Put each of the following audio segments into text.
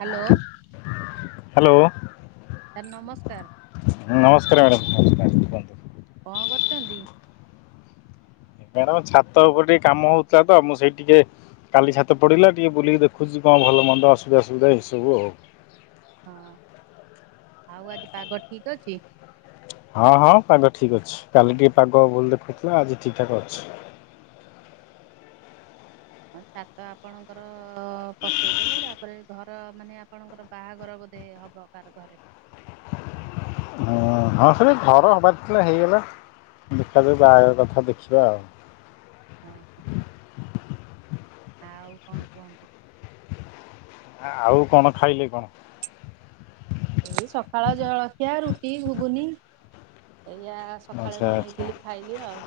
Hello hello. Sir ନମସ୍କାର। ଉଁ ନମସ୍କାର ମ୍ୟାଡ଼ ନମସ୍କାରକୁହନ୍ତୁ। କଣ କରୁଚନ୍ତି। ମ୍ୟାଡ଼ାମ ଛାତ ଉପରେ ଟିକେ କାମ ହୋଉଥିଲା ତ ମୁଁ ସେଇ ଟିକେ କାଲି ଛାତ ପଡ଼ିଲା ଟିକେ ବୁଲିକି ଦେଖୁଚି କଣ ଭଲ ମନ୍ଦ ଅସବିଧା ସୁବିଧା ଏଇସବୁ ଆଉ। ହଁ ଆଉ ଆଜି ପାଗ ଠିକ୍ ଅଛି। ହଁ ହଁ ପାଗ ଠିକ୍ ଅଛି କାଲି ଟିକେ ପାଗ ଭୁଲ ଦେଖୁଥିଲା ଆଜି ଠିକ୍ ଠାକ ଅଛି। ହଁ ଛାତ ଆପଣଙ୍କର ପକେଇଦେଲେ ତାପରେ ଘର ମାନେ ଆପଣଙ୍କର ବାହାଘର ବୋଧେ ହବ। ପାର୍ ଘରେ। ହଁ ହଁ ସେ ଘର ହବାର ଥିଲା ହେଇଗଲା ଦେଖାଯାଉ ବାହାଘର କଥା ଦେଖିବା ଆଉ। ହଁ ହ ଆଉ କଣ କୁହନ୍ତୁ। ଆଉ କଣ ଖାଇଲେ କଣ। ଏଇ ସକାଳ ଜଳଖିଆ ରୁଟି ଘୁଗୁନି ଏଇଆ ସ ସକାଳେ ଆଚ୍ଛା ଆଚ୍ଛା ବନେଇଥିଲି ଖାଇଲି ଆଉ।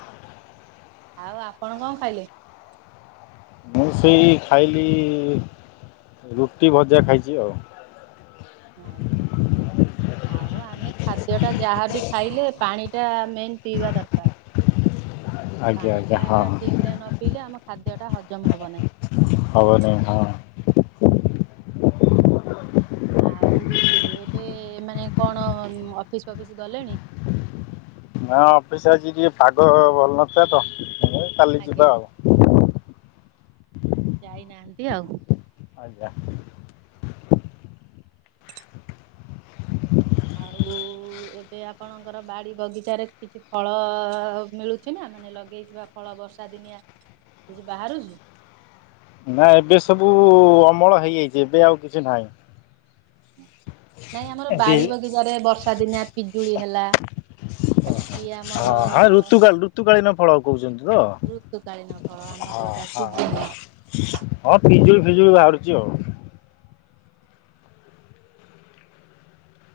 ଆଉ ଆପଣ କଂ ଖାଇଲେ। ମୁଁ ସେଇ ଖାଇଲି ରୁଟି ଭଜା ଖାଇଚି ଆଉ। [unintelligible] ଆଉ ଆମେ ଖାଦ୍ୟ ଟା ଯାହାବି ଖାଇଲେ ପାଣି ଟା ମେନ୍ ପିଇବା ଦର୍କାର୍। ଆଜ୍ଞା ପାଣି ଆଜ୍ଞା ଟା ହଁ ଠିକ୍ରେ ନ ପିଇଲେ ଆମ ଖାଦ୍ୟ ଟା ହଜମ ହବ ନାହିଁ। ହବନେଇ ହଁ। ଆଉ ଏବେ ମାନେ କଣ ଅଫିସ ଫଫିସ୍ ଗଲେଣି। ହଁ ଅଫିସ୍ ଆଜି ଟିକେ ପାଗ ଭଲ ନଥିଲା ତ। କାଲି ଯିବା ଆଜ୍ଞା ଆଉ ଯାଇନାହାନ୍ତି ଆଉ। ଆଜ୍ଞା। ଆଉ ଏବେ ଆପଣଙ୍କର ବାଡି ବଗିଚାରେ କିଛି ଫଳ ମିଳୁ ଛି ନା ମାନେ ଲଗେଇଥିବା ଫଳ ବର୍ଷା ଦିନିଆ କିଛି ବାହାରୁଛି। ନା ଏବେ ସବୁ ଅମଳ ହେଇଯାଇଚି ଏବେ ଆଉ କିଛି ନାହିଁ। ନାଇଁ ଆମର ଏବେ ବାଡି ବଗିଚାରେ ବର୍ଷା ଦିନିଆ ପିଜୁଳି ହେଲା। କି ଆମର ହଁ ହଁ ଋତୁକାଳ ଋତୁକାଳୀନ ଫଳ କହୁଚନ୍ତି ଋତୁକାଳୀନ ଫଳ ତ ଆମର ହଁ। ଯୋଉଟା ହଁ ସିଜିନି ହଁ ହଁ ପିଜୁଳି ଫିଜୁଳି ବାହାରୁଚି ଆଉ।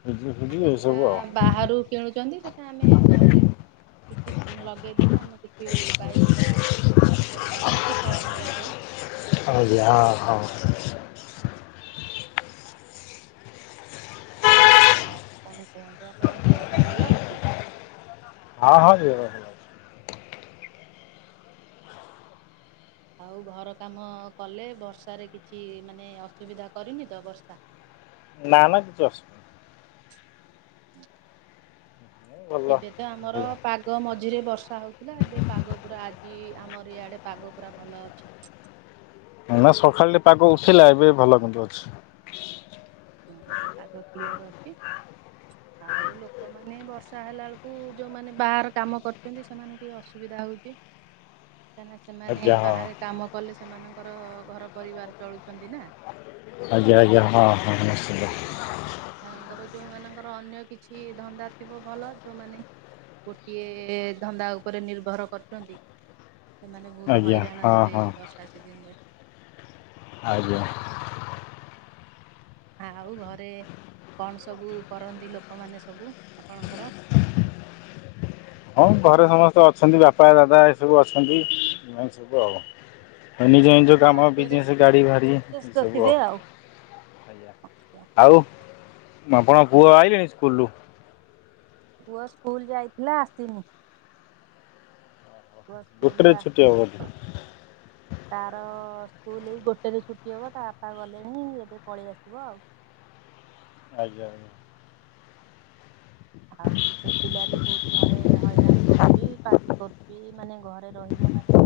ପିଜୁଳି ଫିଜୁଳି ଆମେ ଯଉଟା ଏସବୁ ଆଉ। ବାହାରୁ କିଣୁଚନ୍ତି ସେଟା ଆମେ ଘରେ କିଛି ଲଗେଇଦେଲେ ଆମେ କିଛି ପାଇଯିବା। ପନିପରିବା ହଉ କି ଫଳମୂଳ ହଉ। ଆଉ ଯା ହଁ। ଆଉ କଣ କୁହନ୍ତୁ ଆପଣ ଦେହ ପା ଭଲ ଅଛି? ହଁ ହଁ [unintelligible] ଆଉ ଘର କାମ କଲେ, ବର୍ଷାରେ କିଛି ମାନେ ଅସୁବିଧା କରିନି ତ ବର୍ଷା? ନା ନା କିଛି ଅସ ହୁଁ ନାହିଁ ଭଲ। ଏବେ ତ ଆମର ପା ପାଗ ମଝିରେ ବର୍ଷା ହଉଥିଲା ଏବେ ପାଗ ପୁରା ଆଜି ଆମର ଇଆଡେ ପାଗ ପୁରା ଭଲ ଅଛି। ନା ସକାଳେ ପାଗ ଉଠିଲା ଏବେ ଭଲ କିନ୍ତୁ ଅଛି। ହୁଁ ଏବେ ପାଗ କ୍ଲିଅର ଅଛି। ଆଉ ଲୋକମାନେ ବର୍ଷା ହେଲା ବେଳକୁ ଯୋଉମାନେ ବାହର କାମ କରୁଛନ୍ତି ସେମାନଙ୍କୁ ଟିକେ ଅସୁବିଧା ହଉଚି। କାହିଁକିନା ସେମାନେ ଆଜ୍ଞା ହଁ ବାହାରେ କାମ କଲେ ସେମାନଙ୍କର ଘର ପରିବାର ଚଳୁଛନ୍ତି ନା। ଆଜ୍ଞା ଆଜ୍ଞା ହଁ ହଁ [unintelligible] ମାନଙ୍କର ଯୋଉମାନଙ୍କର ଅନ୍ୟ କିଛି ଧନ୍ଦା ଥିବ ଭଲ ଯୋଉମାନେ ଗୋଟିଏ ଧନ୍ଦା ଉପରେ ନିର୍ଭର କରୁଛନ୍ତି। ସେମାନେ ବହୁତ ଆଜ୍ଞା ହଇରାଣ ହଁ ହେବେ ହଁ ଏଇ ବର୍ଷା ସିଜିନରେ। ଆଜ୍ଞା। ଆଉ ଘରେ କଣ ସବୁ କରନ୍ତି ଲୋକମାନେ ସବୁ ଆପଣଙ୍କର? ହଁ ଘରେ ସମସ୍ତେ ଅଛନ୍ତି ବାପା ଦାଦା ଏସବୁ ଅଛନ୍ତି ଏମତି ଆଉ। ନିଜ ନିଜ ସେମାନଙ୍କର କାମ କାର୍ଯ୍ୟରେ ବିଜନେସ୍ ଗାଡ଼ି ଫାଡ଼ି ବ୍ୟସ୍ତ ଏସବୁ ଥିବେ ଆଉ। ଆଜ୍ଞା ଆଉ ଆପଣଙ୍କ ପୁଅ ଆଇଲେଣି ସ୍କୁଲରୁ? ପୁଅ ସ୍କୁଲ ଯାଇଥିଲା ଆସିନି। ପୁଅ ଗୋଟେରେ ସ୍କୁଲରୁ ଛୁଟି ଆସ ହେବ ବୋଧେ [unintelligible] ତାର ସ୍କୁଲ ଏଇ ଗୋଟେରେ ଛୁଟି ହେବ, ତା ବାପା ଗଲେଣି ଏବେ ପଳେଇ ଆସିବ ଆଉ। ଆଜ୍ଞା ଆଜ୍ଞା। ଆଉ ସେ ପିଲାଟି ବହୁତ ଘରେ ହଇରାଣ କରୁ ଚି ପାଟି କରୁଚି ମାନେ ଘରେ ରହିବ ମାନେ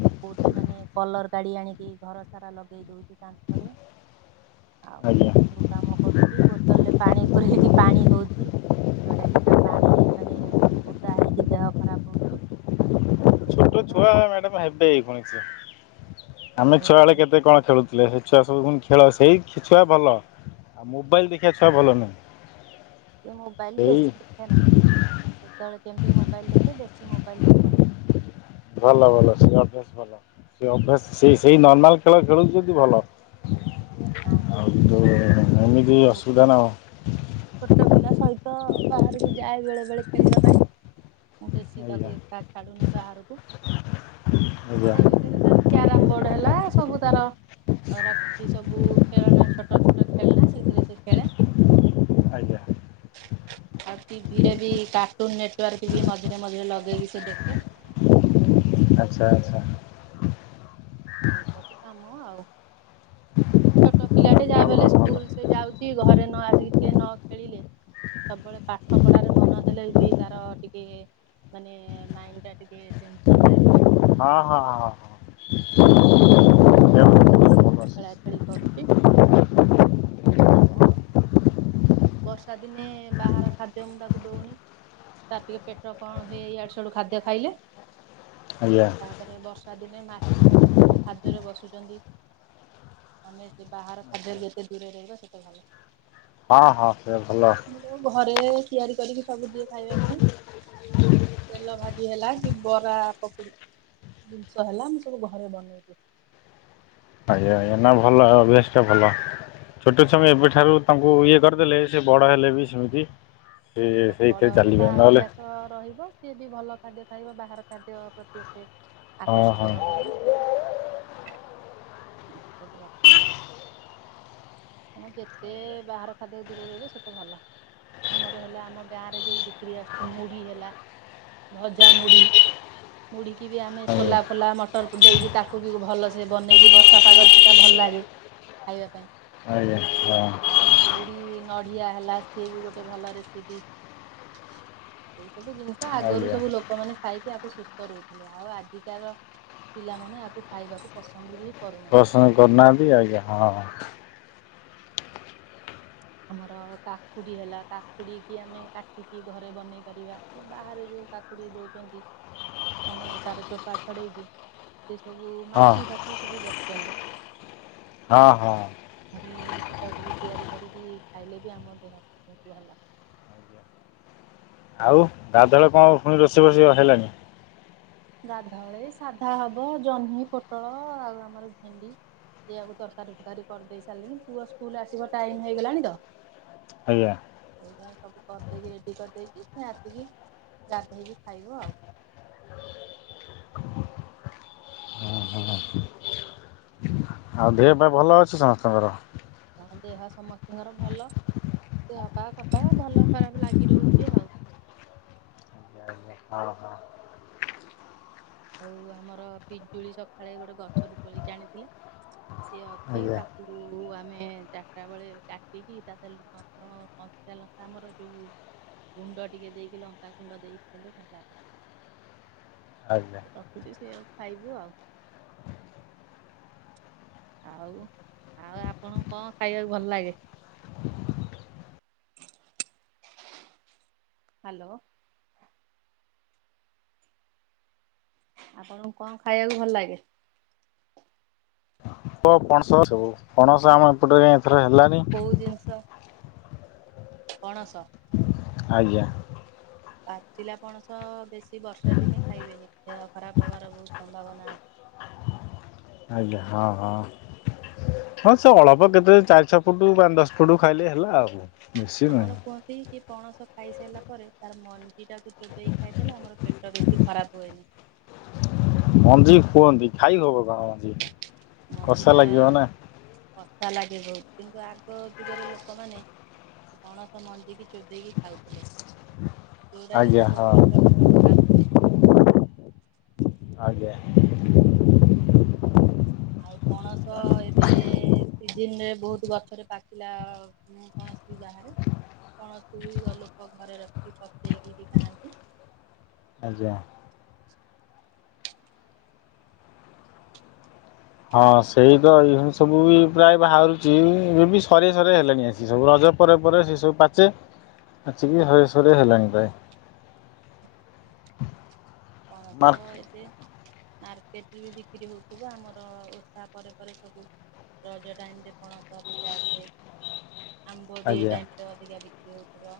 ସେ କୋଉଠି ମାନେ କଲର ଗାଡି ଆଣିକି ଘର ସାରା ଲଗେଇ ଦଉଚି କାନ୍ଥରେ। ଆଉ ଏଇ ଆଜ୍ଞା ସବୁ କାମ କରୁଚି, ବୋତଲରେ ପାଣି ପୁରେଇକି ପାଣି ଦଉଚି। ଯୋଉଟା କି ତା ପାଣି ମାନେ ଓଦା ହେଇକି ଦେହ ଖରାପ ହଉଚି। ଏବେ ଛୁଆ ମ୍ୟାଡାମ ହେବେ ହାଇ ଫାଇ [unintelligible] ଆମେ ଛୁଆ ବେଳେ ଏମତି କେତେ କଣ ଖେଳୁଛୁ। ହେଲେ ସେ ଛୁଆ ସବୁୁ କଁ ଖେଳ ସେଇ ଛୁଆ ଭଲ। ଆଉ ମୋବାଇଲ ଦେଖିବା ଛୁଆ ଭଲ ନୁହଁ। ସେ ମୋବାଇଲ ବେଶୀ ଦେଖେନା, କେତେବେଳେ କେମତି ମୋବାଇଲ ଦେଖେ ବେଶୀ ମୋବାଇଲ ଦେଖୁନି। ଭଲ ଭଲ ସେ ଅଭ୍ୟାସ ଭଲ। ସେ ଅଭ୍ୟାସ ସେ ସେଇ ନର୍ମାଲ ଖେଳ ଖେଳୁଛି ଯଦି ଭଲ। ଆଉ ତୁ ଏମିତି ଆଉ ଅସୁବିଧା ନା। ଛୋଟ ପିଲା ସହିତ ବାହାରକୁ ଯାଏ ବେଳେ ବେଳେ ଖେଳିବା ପାଇଁ, ମୁଁ ବେଶୀ ଆଜ୍ଞା ତାକୁ ଏକା ଛାଡୁନି ବାହାରକୁ, ଆଜ୍ଞା ଘର ଭିତ ରେ ତାର କ୍ୟାରମ ବୋର୍ଡ ହେଲା ସବୁ ତାର ରଖିଛି ସବୁ ଖେଳନା ଛୋଟ ଛୋଟ ଖେଳନା ସେଇଥିରେ ସେ ଖେଳେ। ଆଜ୍ଞା ଆଉ ଟି ଭି ରେ ବି କାର୍ଟୁନ ନେଟୱାର୍କ ବି ମଝିରେ ମଝିରେ ଲଗେଇକି ସେ ଦେଖେ। ଆଚ୍ଛା ଆଚ୍ଛା। ଏଇ ସବୁ କାମ ଆଉ। ଛୋଟ ପିଲାଟେ ଯାହାବି ଭଲ ହେଲେ ଭଲ ସ୍କୁଲ ସେ ଯାଉଚି ଘରେ ନ ଆସିକି ଟିକେ ନ ଖେଳିଲେ ସବୁବେଳେ ପାଠ ପଢାରେ ମନ ଦେଲେ ବି ତାର ଟିକେ ମାନେ ମାଇଣ୍ଡଟା ଟିକେ ଟେନସନ୍ ଟାଇପର ହଁ ହଁ ହଁ। ସେ ଭଲ [unintelligible] ଖେଳାଖେଳି କରୁଚି, ତୁ କାମ ଆଉ। ବର୍ଷା ଦିନେ ବାହାର ଖାଦ୍ୟ ମୁଁ ତାକୁ ଦଉନି। ତାର ଟିକେ ପେଟ କଣ ହୁଏ। ଇଆଡୁ ସଆଡୁ ଖାଦ୍ୟ ଖାଇଲେ। ଆଜ୍ଞା। ତାପରେ ବର୍ଷା ଦିନେ ମାଛି ଫାଛି ସବୁ ଖାଦ୍ୟରେ ବସୁ ଆମେ ସେ ବାହାର ଖାଦ୍ୟରେ ଯେତେ ଦୂରେରେ ରହିବା। ସେତେ ଭଲ। ହଁ ହଁ ସେ ଭଲ। ମୁଁ ଘରେ ତିଆରି କରିକି ସବୁ ଦିଏ ଖାଇବା ପାଇଁ। ତେଲ ଭାଜି ହେଲା କି ବରା ପକୁଡ଼ି ଜିନିଷ ହେଲା ମୁଁ ସବୁ ଘରେ ବନେଇବି। ଆଜ୍ଞା ଆଜ୍ଞା ନା ଭଲ ଅଭ୍ୟାସ ଟା ଭଲ। ଛୋଟ ଛୁଆମାନଙ୍କୁ ଏବେଠାରୁ ତାଙ୍କୁ ଇଏ କରିଦେଲେ ବଡ ହେଲେ ବି ସେମିତି ସେ ବଡ ସେଇଥିରେ ହେଲେ ତା ଚାଲିବେ ନହେଲେ ଅଭ୍ୟାସ ରହିବ। ସଏ ବି ଭଲ ଖାଦ୍ୟ ଖାଇବ। ବାହାର ଖାଦ୍ୟ ପ୍ରତି ଏତେ ହଁ ଆକର୍ଷିତ ହଁ ହବନି। ଏସବୁ କଥା ଆଉ। ତମେ ଯେତେ ବାହାର ଖାଦ୍ୟରୁ ଦୂରରେ ରହିବ ସେତେ ଭଲ। ଆମର ହେଲା ଆମ ଗାଁ ରେ ଯୋଉ ବିକ୍ରି ଆସୁଛି। ମୁଢି ହେଲା। ଭଜା ମୁଢି଼। ମୁଢ଼ି ବି ଆମେ ଆଜ୍ଞା ସୋଲା ଫୋଲା ମଟର ଦେଇକି ତାକୁ ବି ଭଲସେ ବନେଇକି ବଷ ତା ପାଗର ସେଟା ଭଲ ଲାଗେ। ଖାଇବା ପାଇଁ। ଆଜ୍ଞା। ହ ଆଉ ମୁଢି ନଡ଼ିଆ ହେଲା ସିଏ ବି ଗୋଟେ ଭଲ ରେସିପି। ଏଇ ସବୁ ଜିନିଷ ଆଗରୁ ଆଜ୍ଞା ସବୁ ଲୋକମାନେ ଖାଇକି ଆକୁ ସୁସ୍ଥ ରହୁଥିଲେ। ଆଉ ଆଜିକାର ପିଲାମାନେ ଆକୁ ଖାଇବାକୁ ପସନ୍ଦ କି ପ୍ରଶନ କରୁନାହାନ୍ତି ବି ଆଜ୍ଞା। ହଁ ଆମର କାକୁଡ଼ି ହେଲା କାକୁଡି କୁ ଆମେ କାଟିକି ଘରେ ବନେଇ ପାରିବା। ବାହାରେ ଯୋଉ କାକୁଡି ଦଉଛନ୍ତି। ମାନେ ତାର ଚୋପା ଛଡେଇକି। ସେ ସବୁ ହଁ ମାଛି ଫାଛି ସବୁ ବସୁଛନ୍ତି। ହଁ ହଁ। ମତେ ସେଟାକୁ ବି ତିଆରି କରିକି ଖାଇଲେ ବି ଆମ ଦେହକୁ ଭଲ। ଆଉ ଗାଧଳ କଣ ପୁଣି ରୋଷେଇ ରୋଷେଇ ହେଲାନି। ଗାଧଳ ବେଳେ ସାଧା ହବ ଜହ୍ନି ପୋଟଳ ଆଉ ଆମର ଭେଣ୍ଡି। ସେଇଆକୁ ତରକାରୀ ଫରକାରୀ କରିଦେଇ ସାରିଲିଣି। ପୁଅ ସ୍କୁଲ ଆସିବ ଟାଇମ ହେଇଗଲାଣି ତ। ଆଜ୍ଞା। ସେଇପାଇ ସବୁ କରିଦେଇକି ରେଡ଼ି କରିଦେଇଚି। ସେ ଆସିକି ଗାଧୋଇକି ଖାଇବୁ ଆଉ। ହୁ ହୁ। ଆଉ ଦେହ ପା ଭଲ ଅଛି ସମସ୍ତଙ୍କର? ହଁ ଦେହ ସମସ୍ତଙ୍କର ଭଲ। ଦେହ ପା ଭଲ ଖରାପ ଲାଗି ରହୁଛି ଆଉ। ହଁ ହଁ। ବୋଉ ଆମର ପିଜୁଳି ସକାଳେ ଗୋଟେ ଗଛରୁ ତୋଳିକି ଆଣିଥିଲେ। ସିଏ ଅଛି। ଆଜ୍ଞା ତାକୁ ଆମେ ଚାରିଟା ବେଳେ କାଟିକିତତା ସହ ଲୁଣ ଫୁଣ ଚାଲ ଆମର ଯୋଉ ଗୁଣ୍ଡ ଟିକେ ଦେଇକି ଲଙ୍କା ଗୁଣ୍ଡ ଦେଇକି ଖଇଲେ ଭଲ ଲାଗେ। ଆଜ୍ଞା। ରଖୁଛିୁ ସେଇଆକୁ ଖାଇବୁ ଆଉ। ଆଉ ଆଉ ଆପଣଙ୍କୁ କଣ ଖାଇବାକୁ ଭଲ ଲାଗେ? ହ୍ୟାଲୋ। ଆପଣଙ୍କୁ କଣ ଖାଇବାକୁ ଭଲ ଲାଗେ? ଆମ୍ବ ପଣସ ସବୁ ପଣସ ଆମ ଏପଟେ କାଇଁ ଏଥର ହେଲାନି। କୋଉ ଜିନିଷ? ପଣସ। ଆଜ୍ଞା। ପାଚିଲା ପଣସ ବେଶୀ ବର୍ଷା ଦିନେ ଖାଇବେନି। ଦେହ ଖରାପ ହବାର ବହୁତ ସମ୍ଭାବନା ଅଛି। ଆଜ୍ଞା ହଁ ହଁ ହଁ ସେ ଅଳ୍ପ କେତେବେଳେ ଚାରି ଛଅ ଫୁଟ ପା ଦଶ ସଟୁ ଖାଇଲେ ହେଲା ଆଉ ମିଶ ନହିଁ। କିଏ ପଣସ ଖାଇସାରିଲା ପରେ ତାର ମଞ୍ଜିଟାକୁ ଚୋବେଇ ଖାଇଦେଲେ ଆମର ପେଟ ବେଶୀ ଖରାପ ହୁଏନି। ମଞ୍ଜି କୁହନ୍ତି ଖାଇ ହବ କଣ? [inaudible] କଷା ମନ୍ଦିରା ଲାଗିବ ନା କଥା ଲାଗେ ବହୁତ କିନ୍ତୁ ଆଗ ଯୁଗରେ ଲୋକମାନେ ପଣସ ମଞ୍ଜିିକି ଚୋବେଇକି ଖାଉଥିଲେ। ଯଉରା କି ଆଜ୍ଞା ତାଙ୍କ ହଁ ପେଟ ଫେଟ ଖରାପ ହୁଏନ୍। ଆଜ୍ଞା। ଆଉ ପଣସ ଏବେ ସିଜିନରେ ବହୁତ ଗଛରେ ପାଚିଲା ମୁଁ କୌଣସି ବାହାରେ କୌଣସି ବି ଲୋକ ଘରେ ରଖିକି ପଚେଇକି ବି ଖାଆନ୍ତି। ଆଜ୍ଞା। ହଁ ସେଇ ତ ଏଇଭ ସବୁ ବି ପ୍ରାୟ ବାହାରୁଛି ଏବେ ବି ସରିବା ସରିବା ହେଲାଣି ଆସି ସବୁ ରଜ ପରେ ପରେ ସେ ସବୁ ପାଚେ ପାଚିକି ହରେ ସରେ ହେଲାଣି ପାଏ। ପଣ ତ- ମାର୍କ ଏବ୍ ମାର୍କେଟରେ ବି ବିକ୍ରି ହଉଥିବ ଆମର ଓଷା ପରେ ପରେ ସବୁ ରଜ ଟାଇମ ରେ କଣସ ଅଧିକା ଆସେ। ଆମ୍ବ ଆଜ୍ଞା ଦିଇଟାଟରେ ଅଧିକା ବିକ୍ରି ହଉଥିବ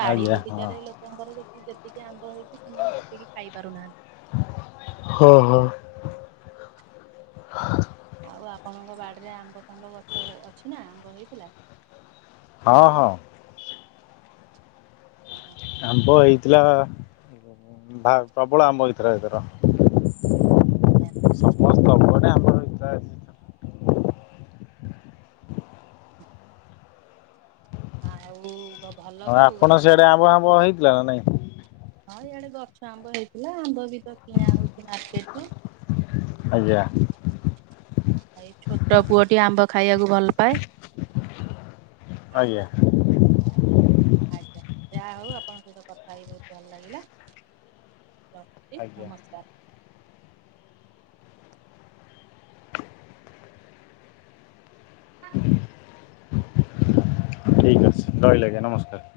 ବାଡି ଆଜ୍ଞା ବଗିଚାରେ ଲୋକ ଲୋକଙ୍କର ଯେ- ଯେତିକି ଆମ୍ବ ହେଇଛି ସେମାନେ ସେତିକି ଖାଇ ପାରୁନାହାନ୍ତି। ହ ହ। ଆଉ ଆପଣଙ୍କ ବାଡ଼ିରେ ଆମ୍ବ ଫାମ୍ବ ଗଛ ଅଛି ନା? ଆମ୍ବ ହେଇଥିଲା? ହଁ ହଁ। ହଁ। ଆମ୍ବ ହେଇଥିଲା ଭା-ପ୍ରବଳ ଆମ୍ବ ହେଇଥିଲା ଏଥର। ସମସ୍ତ [inaudible] ଆମର ହେଇଥିଲା ଆଉ ଭଲ ସବୁ ଘରେ ସମ ପୁଅ ହେଇଥିଲା ନା ନାଇଁ? ହଁ ଇଆଡେ ଗଛ ଆମ୍ବ ହେଇଥିଲା ଆମ୍ବ ବି ତ କିଣା ହଉଛି ମାର୍କେଟ ରୁ। ଆଜ୍ଞା। ଏଇ ଛୋଟ ପୁଅଟି ଆମ୍ବ ଖାଇବାକୁ ଭଲ ପାଏ। ଆଜ୍ଞା। ଆଜ୍ଞା ଯାହା ହଉ ଆପଣଙ୍କ ସହିତ କଥା ହେଇ ବହୁତ ଭଲ ଲାଗିଲା। ରଖୁଛି ଆଜ୍ଞା ନମସ୍କାର। ଠିକ ଅଛି ରହିଲି ଆଜ୍ଞା ନମସ୍କାର।